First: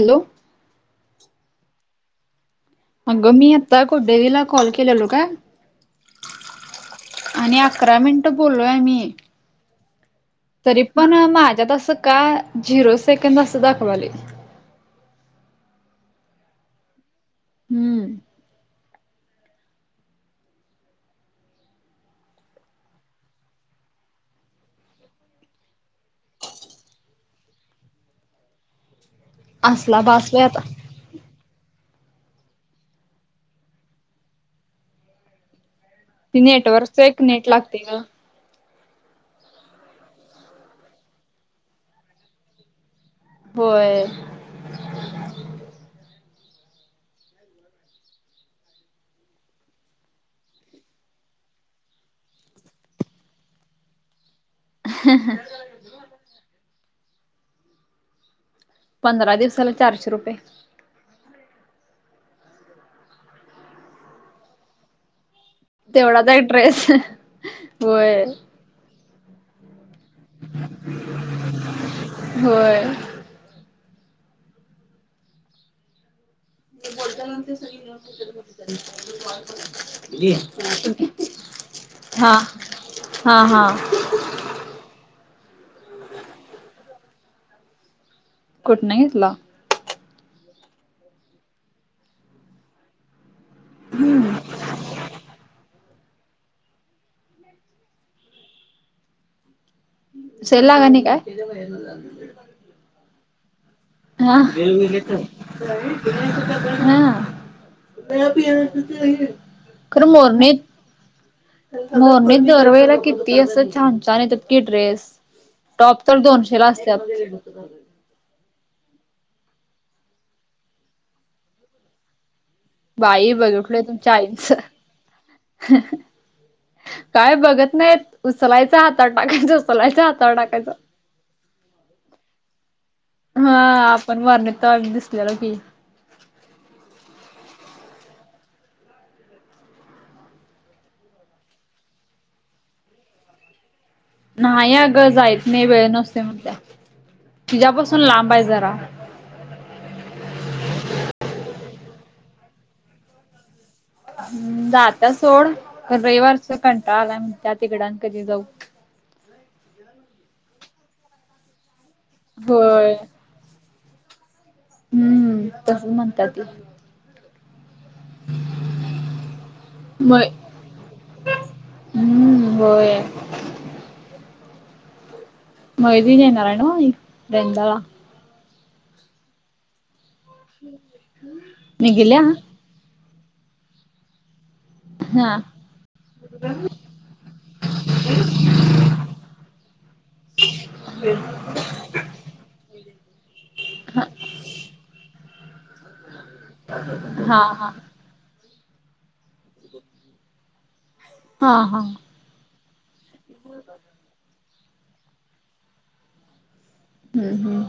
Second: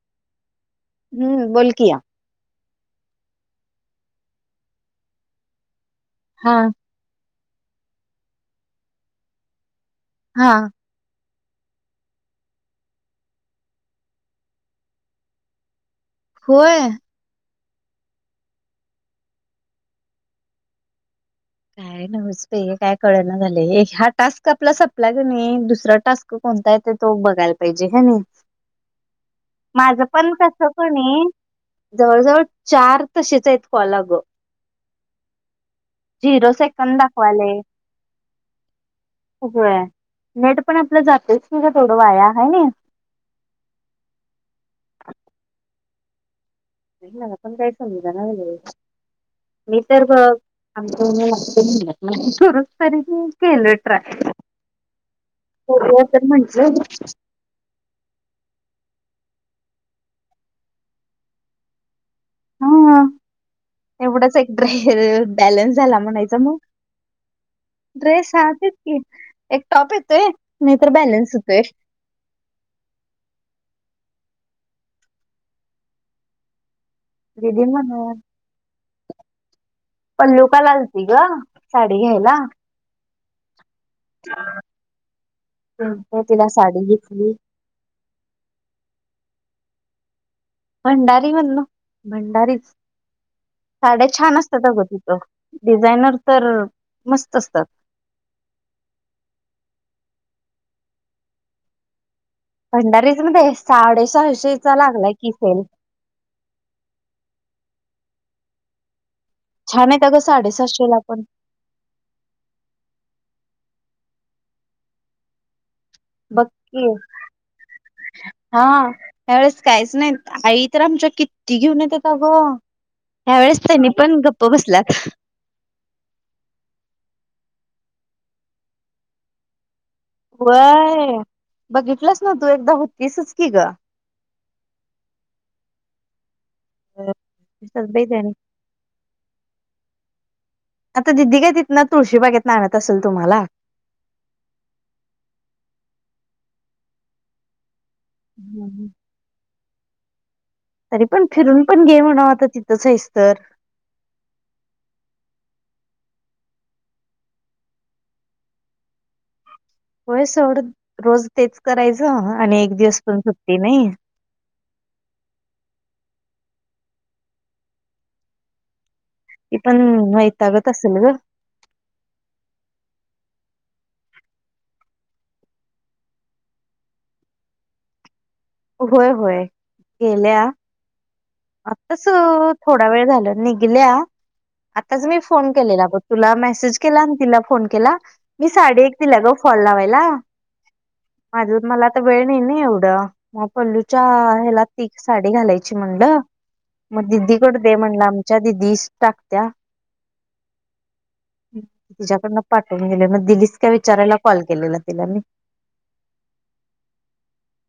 Hello हम्म, बोलकी अगं मी आता कोडवीला कॉल केलेलो काय. हा आणि अकरा मिनिट बोलोय आमी हा तरी पण माझ्यात असं का झिरो सेकंंद असं दाखवाले. होय हम्म काय नव्हेच बाई काय कळ ना झाले हा टास्क आपला सपला क नाही दुसरा टास्क कोणता आहे ते तो बघायला पाहिजे ह ना माझ असला पण बासलाय आता कस पण जवळजवळ चार तशीच आहेत कॉल गं ती जीरो नेटवर्कच सेकंड एक नेट दाखवलाय. लागते ग होय नेट पण आपलं जातेच की ग वाया होय नाही. होय. मला पण काय समजाना झाले. मी तर ब आमचं यांनी नको म्हटलं ना खरच तरी मी केलं ट्राय हा हां बघूया तर म्हटलं पंधरा दिवसाला चारशे रुपये हा एवढाच एक ड्रेस बॅलन्स झाला तेवढाच म्हणायचा एक मग... ड्रेस होय ड्रेस हा ती एक टॉप येतोय... नायतर बॅलन्स होतोय होय ते बोलत्यान अन ते दिदी सगळी म्हणून [inaudible] पल्लु काल आलती गं... साडी हा घ्यायला हा हा [unintelligible] मी तिला साडी घेतली कुठनं घेतला? भंडारी मधनं... भंडारीज साड्या छान असतात अगं तिथं... डिझायनर तर... मस्त असतात सेल लागाय नई काय? [unintelligible] भंडारीज मध्ये.... हा साडेसहाशेचा... लागलाय कि सेल हा [unintelligible] छान हायेत अगं... साडेसाहाशेला पण मोरनीत दरवेळेला किती असं.. छान... छान येतात की ड्रेस... टॉप तर बघ दोनशेला की... असतात हा या वेळेस काहीच नाई... आई तर आमच्या... कित्ती घेऊन येतात अगं बाई ह्या वेेळेस... त्यांनी पण गप्प बसल्यात हं हं... काय बघत नाईत... उचलायचं हातात... टाकायचं उचलायचं हातात व्हय... बघितलंस ना तू... एकदा होतीसच की गं पण.... [unintelligible] दिसलेलो की [unintelligible] विसरतय त्यानी आता दिदी काय... तिथनं... तुळशी बागेतनं... आणत असेल तुम्हाला न्हाई अगं... जायत नाई... वेळ नसतो म्हणत्या... तिच्यापासून लांब ए जरा हम्म. तरी पण... फिरून पण घे म्हणा.... आता तिथंच हेस तर हं... जात्या सोड... पण रविवारचा कंटाळा आलाय म्हणत्या... तिकडं अन कधी जाऊ होय... सोड... रोज तेच करायचं... आणि एक होय दिवस पण सुट्टी नई हम्म... तसं म्हणत्यात ती पण वैतागत असल गं हूं... होय मैत्रीण येणार ए नव्ह.. एक [unintelligible] होय होय... गेल्या [inaudible] निघल्या आत्तासं थोडा वेळ झाला... निघल्या आताच मी हा फोन केलेला बघ... तुला मेसेज केला... अन तिला फोन केला... मी साडे एक दिल्या गं फॉल लावायला माझं... मला तर... वेळ नाही ना एवढं मग पल्लूच्या... ह्याला... ती एक साडी घालायची म्हणलं मग हा दिदीकडं हा दे म्हलं आम्ही च्या दिदीच टाकत्या... हा हा तिच्याकडनं पाठवून दिले मग... दिलीस का विचारायला कॉल केलेला तिला मी हूं हूं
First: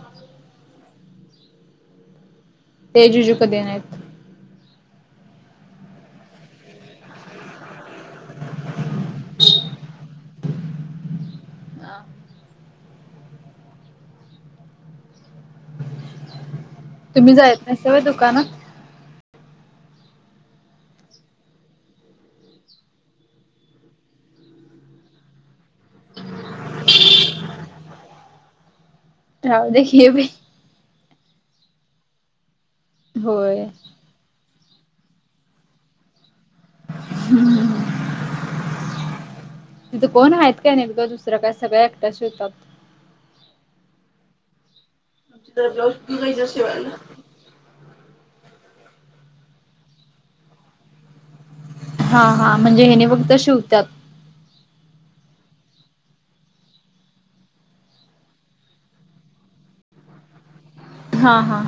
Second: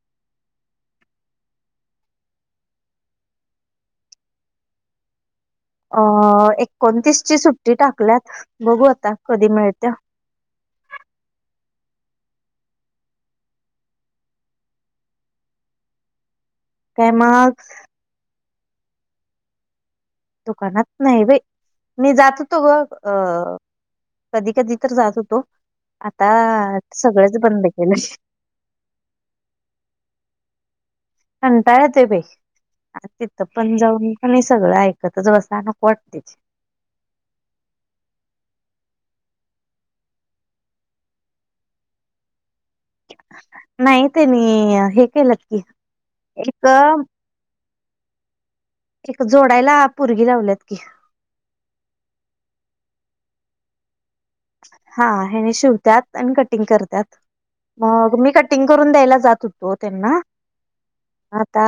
ते... जीजू कधी येणार येत? अ... एकोणतीसची सुट्टी टाकल्यात... बघू आता कधी मिळत्या आ काय तुम्ही मग जायत नाहीसा व्हय दुकानात? दुकानात नाही बाई... मी जात होतो बग... अ कधी कधी तर जात होतो... आता सगळंच बंद केलंय राहू दे... हे बाई कंटाळ ते भे तिथं होय पण जाऊन आणि सगळं ऐकतच बसा नको वाटत ते [unintelligible] तिथकोण आहेत काय नाहील का दुसरं काय सगळ एकट्या शिवतात नाही तेनी हे केल्यात ब्लाऊज तू जायचं इथ शिवायला एक जोडायला पोरगी लावल्यात की हा हा म्हणजे एनी फक्त शिवत्यात हा हने शिवतात आणि कटिंग करतत मग मी कटिंग करून द्यायला जात होतो त्यांना हा हा आता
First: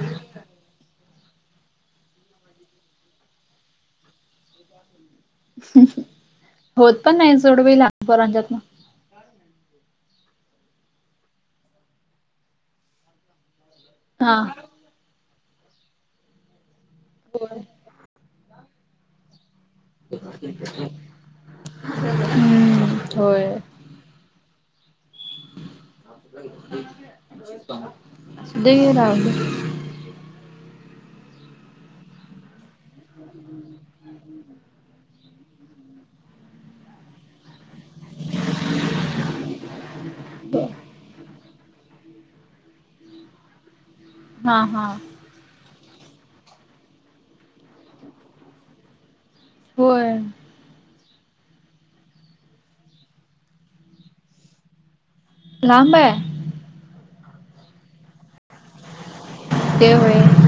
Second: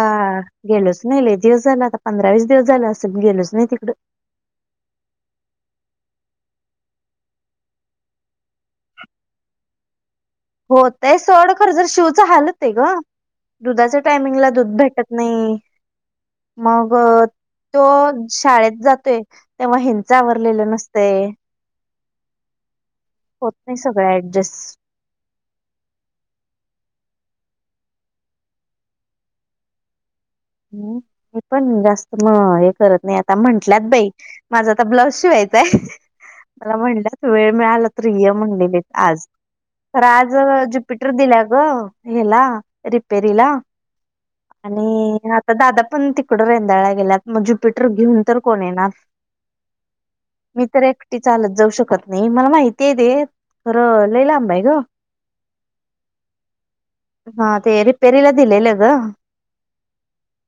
गेलोच नाही एक दिवस झाल आता पंधरा वीस दिवस झालं असं गेलोच नाही तिकडं होत पण नाही सोड बाई लहान पोरांच्यात होतय सोड खरं जर शिवच हाल होतेय ग दुधाच्या हा टायमिंगला दूध भेटत नाही मग होय तो शाळेत जातोय तेव्हा हिंच आवररलेलं नसते हम्म होय होत नाही सगळं ऍडजस्ट दे राब ह् हे पण जास्त मग हे करत म आता म्हंटल्यात बाई माझा आता ब्लाऊज शिवायचाय मला म्हणल्यात वेळ मिळाला तर य म्हणलेली आज राज ज्युपिटर दिल्या ग हला रिपेरी ला हा हा आणि आता दादा पण तिकडं रेंदाळला गेल्यात मग ज्युपिटर घेऊन तर कोण येणार होय मी तर एकटी चालत जाऊ शकत नाही मला माहिती आहे दे खरं लई लांब आहे ग लांब हाय हा ते रिपेरीला दिलेलं ग ते होय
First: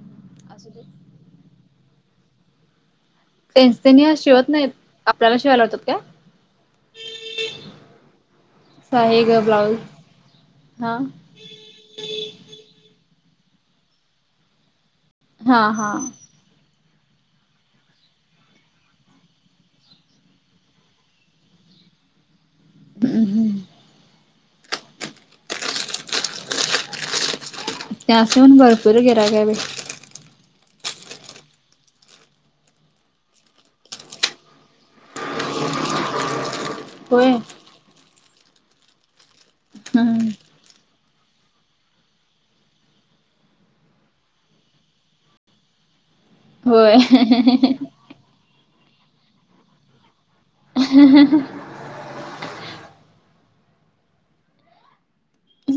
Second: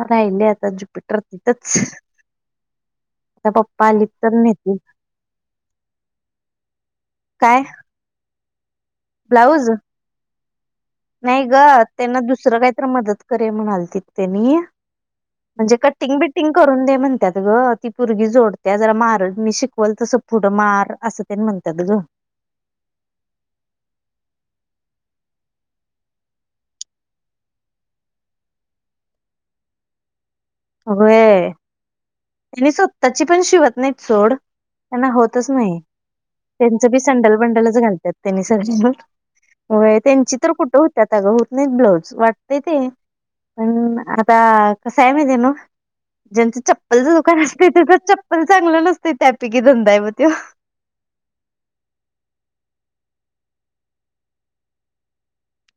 ह नाहीयले असू आता दे. ज्युपिटर तिथच टेन्शन तर शिवत नाही नेतील आपल्याला शिवायला लाटतात का काय आहे ग ब्लाऊज हा नाही ग त्यांना दुसरं काहीतरी मदत करे म्हणाल तिथ त्यांनी हा म्हणजे हा कटिंग बी कटि गकरून दे म्हणतात ग ती पोरगी जोडत्या जरा मार मी शिकवल तसं पुढं मार अस ते, म्हणतात ग हम्म हं त्या अस हून भरपूर गिरहिक आहे बाई अग ये त्यां स्वतःची पण शिवत नाही सोड त्यांना होतच नाही त्यांचं बी होय. संडल बंडल च घालतात त्यांनी सगळ्यां व हम्म त्यांची तर कुठं होतेता अगं होत नाहीत ब्लाऊज वाटते ते पण आता कस आहे माहिती आहे न ज्यांचं होय चप्पलचं दुकान असते त्याच चप्पल चांगलं नसतं त्यापकीी धंदा आहे म ते [unintelligible]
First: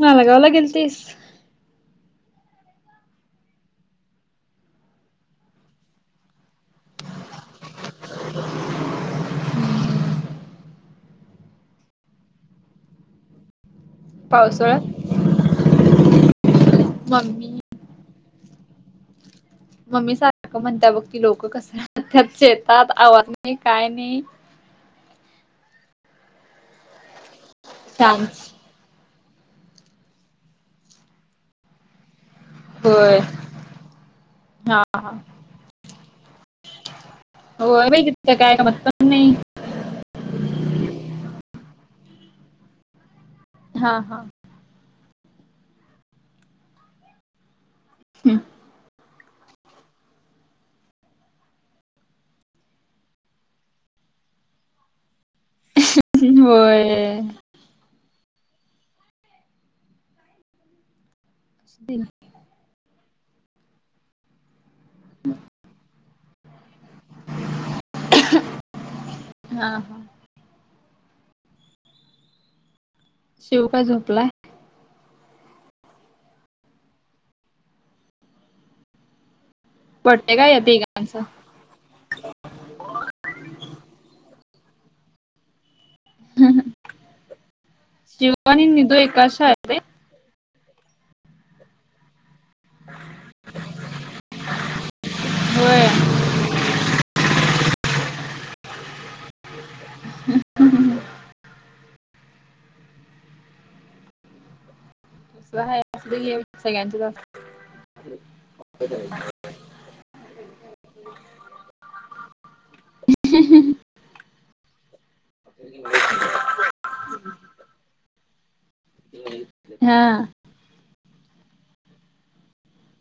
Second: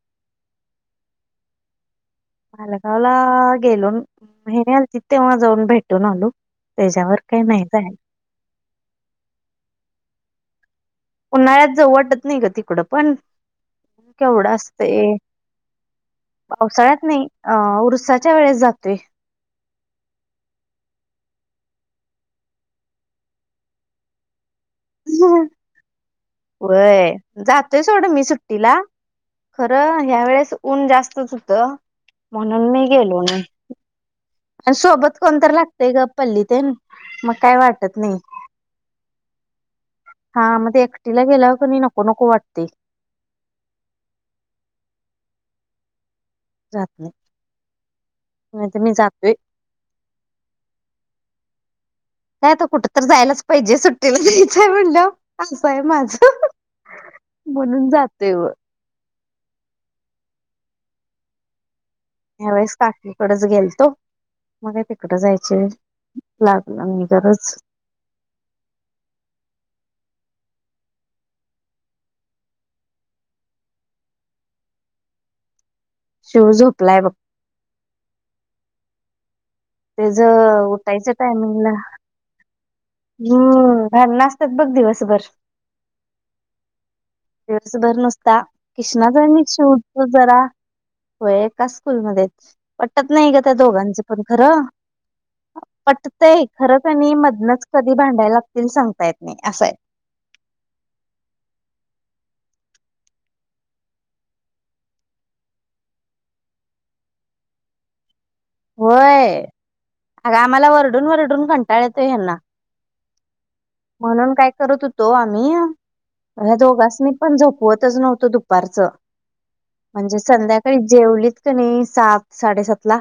मालगाव ला गेलतीस मालगावला गेलो मेरल त तेव्हा जाऊन भेटून आलो त्याच्यावर काही नाही जा उन्हाळ्यात जाऊ वाटत नाही ग तिकडं पण केवढं असत पावसाळ्यात पावसाळ्यात नाही अ मम्मी उरसाच्या वेळेस जातोय मम्मी सारखं म्हणत बघती लोक कस त्यात शेतात आवाज नाही काय नाही व्हय. जातोय सोडून मी सुट- शांत. ट्टीला. खरं ह्या वेळेस ऊन जास्तच होत. म्हणून नाही गेले होय म. आणि हा हा सोबत कोणततरी लागतेय ग पल्ली ते- हो बाई त काय [unintelligible] पण नाही. हा. म ते एकटीला गेल्यावर क नाई नको नको वाटतय. हा हा. जात नाही. नाहीतर मी जातोय. म आता कुठं तर जायलाच पाहिजे. सुट्टीला जा यचंय म्हणल्यावर. असं आहे माझ. होय. म्हणून जाते व. दिन त्यावेेळेस काकी कडेच गेलतो. मग तिकडं जायचय. लागलं मी [unintelligible] हा हा. शिव काय झोपलाय? शिव झोपलाय बघ. त्या बड्डे काय या ज उठायचं तिघांचा टायमिंगला. हम्म. घ नाचतात बघ दिवसभर. दिवसभर शिव नसता. आणि निधू किष्णाच एकाच आनि एक शाळेत आहे सोड. [unintelligible] जरा तो एका स्कूलमध्येच. पटत नाही ग! त्या दोघांचे पण. खरं? होय पटतंय खरं का नाई मध- नच कधी भांडायला लागतील सांगता येत नाही असंय. ह् ह्. [unintelligible] सगळ्यांच व्हय. अग! आम्हाला वरडून वरडून कंटाळा येतो ह्यां ना. म्हणून काय करत हो- तो आम्ही. या दोघास्नी पण झोपवतच नव्हतो दुपारचं. म्हणजे हा संध्याकाळी जेवलीत का नाही? सात साडेसात ला-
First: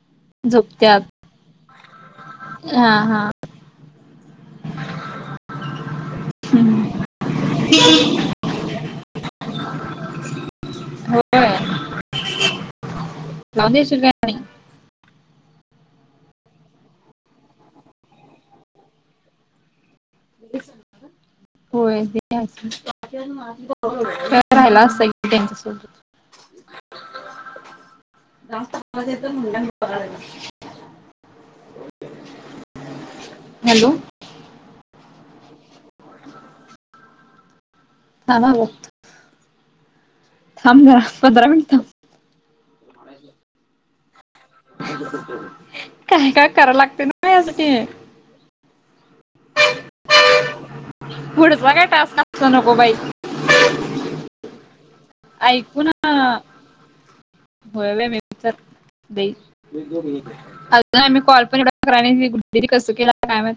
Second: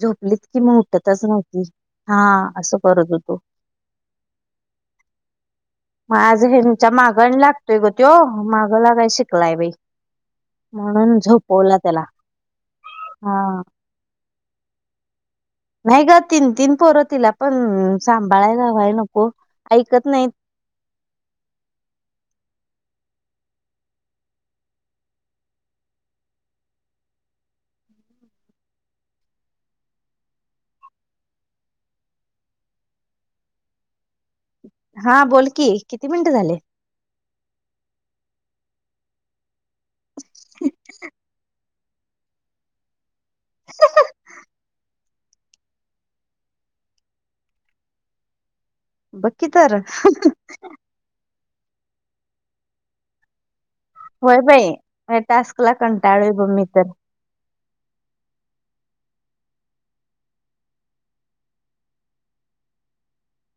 झोपलीत कि म झोपत्यात उठतच नव्हती. हा. असं हा करत हा होतो. [unintelligible] माझ [unintelligible] मागण लागतोय ग त्यो. माग लागाय शिकलाय बाई. म्हणून होय झोपवला त्याला. हा. लावून देशील काय? नाही नाही ग, तीन तीन पोर तिला पण सांभाळायला हय नको? ऐकत नाही. [unintelligible] होय. राहिला असत त्यांच्या सोबत. [unintelligible] जास्तेत मुंड. हॅलो. हा. बोल की. किती मिनिटं झाले? हं. म्हणलं. थांब ना पंधरा मिनट. [unintelligible] काय काय कराव लागते ना त्यासाठी? बघ की तर. पुढचा काय टास्क, [unintelligible] नको बाई. होय बाई. या टास्कला कंटाळले बग मी पण. होवे मी तरर- अजून आमी कॉल पण एवढ [unintelligible] कस केला काय माहीत.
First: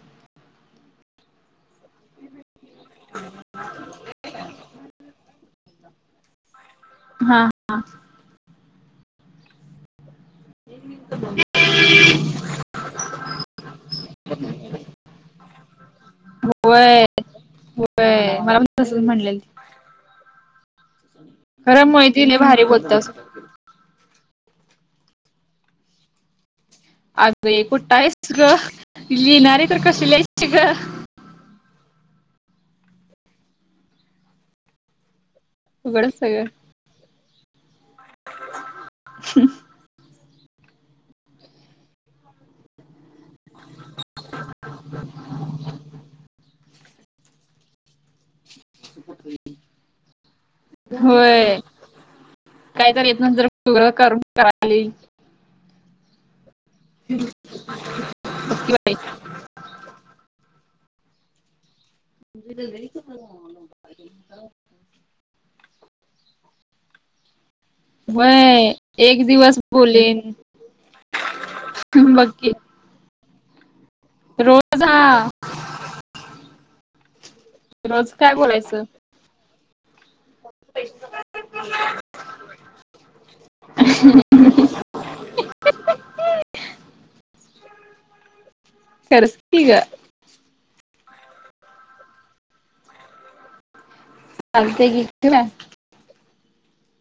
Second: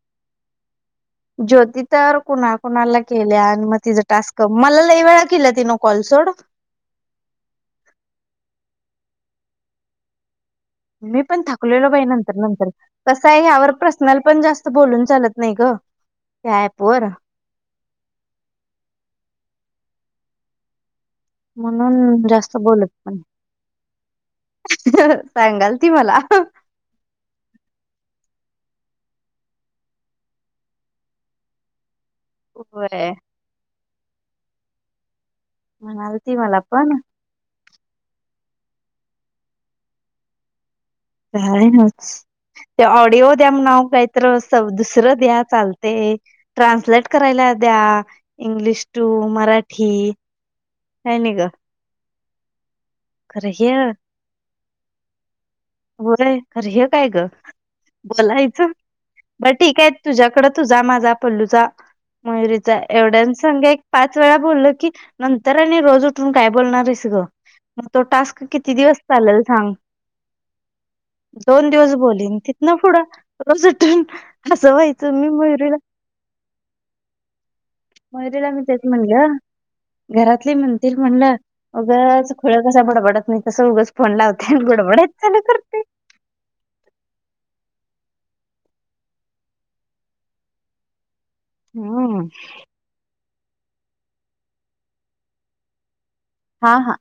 ज्योती तर कुणाकुणाला केल्यान? आणि मग तिचा टास्क -मला लई वेळ- किला तिन कॉल सोड. हा हा. मी पण थकलेलो बाई नंतर नंतर कस आहे ह्यावर प्रश्नाल पण जास्त बोलून चालत नाही ग त्या ऍपवरर मलास म्हटलेल. खरा महि म्हणून त नाही जास्त भारी बोलत बोलतस. पण सांगाल ती मला अग हे कुठा आहेच ग लिणार आहे तर कस लय ग. होय. उघडच म्हणाल त मला पण हम्. काय ना ते ऑडिओ द्या नाव काहीत दुसरं द्या चालते ट्रान्सलेट करायला द्या. इंग्लिश टू मराठी काय नाही ग. काहीतरी येत नंतर खरं हे पग करम कली होय खर हे काय ग बोलायचं बघकी बाई ब ठीकय तुझ्याकड. तुझा माझा पल्लूचा मयुरीचा एवढ्या संगा एक. पाच वेळा बोलल की नंतर आणि रोज उठून काय बोलणार आहेस ग. मग तो टास्क किती दिवस चालेल सांग. पुलेन. दोन दिवस बोलीन तथ ना पुढं रोजून असं रोज व्हायचं हा मी मयुरीला रोज काय मयुरीला मी तेच बोलायचं म्हणलं घरातले म्हणतील म्हणलं. उगंच खुळ कसा बडबडत नाही तसं उगंच फोन लावते बुडबडत. करसली का? हम्. चालते. हा हा.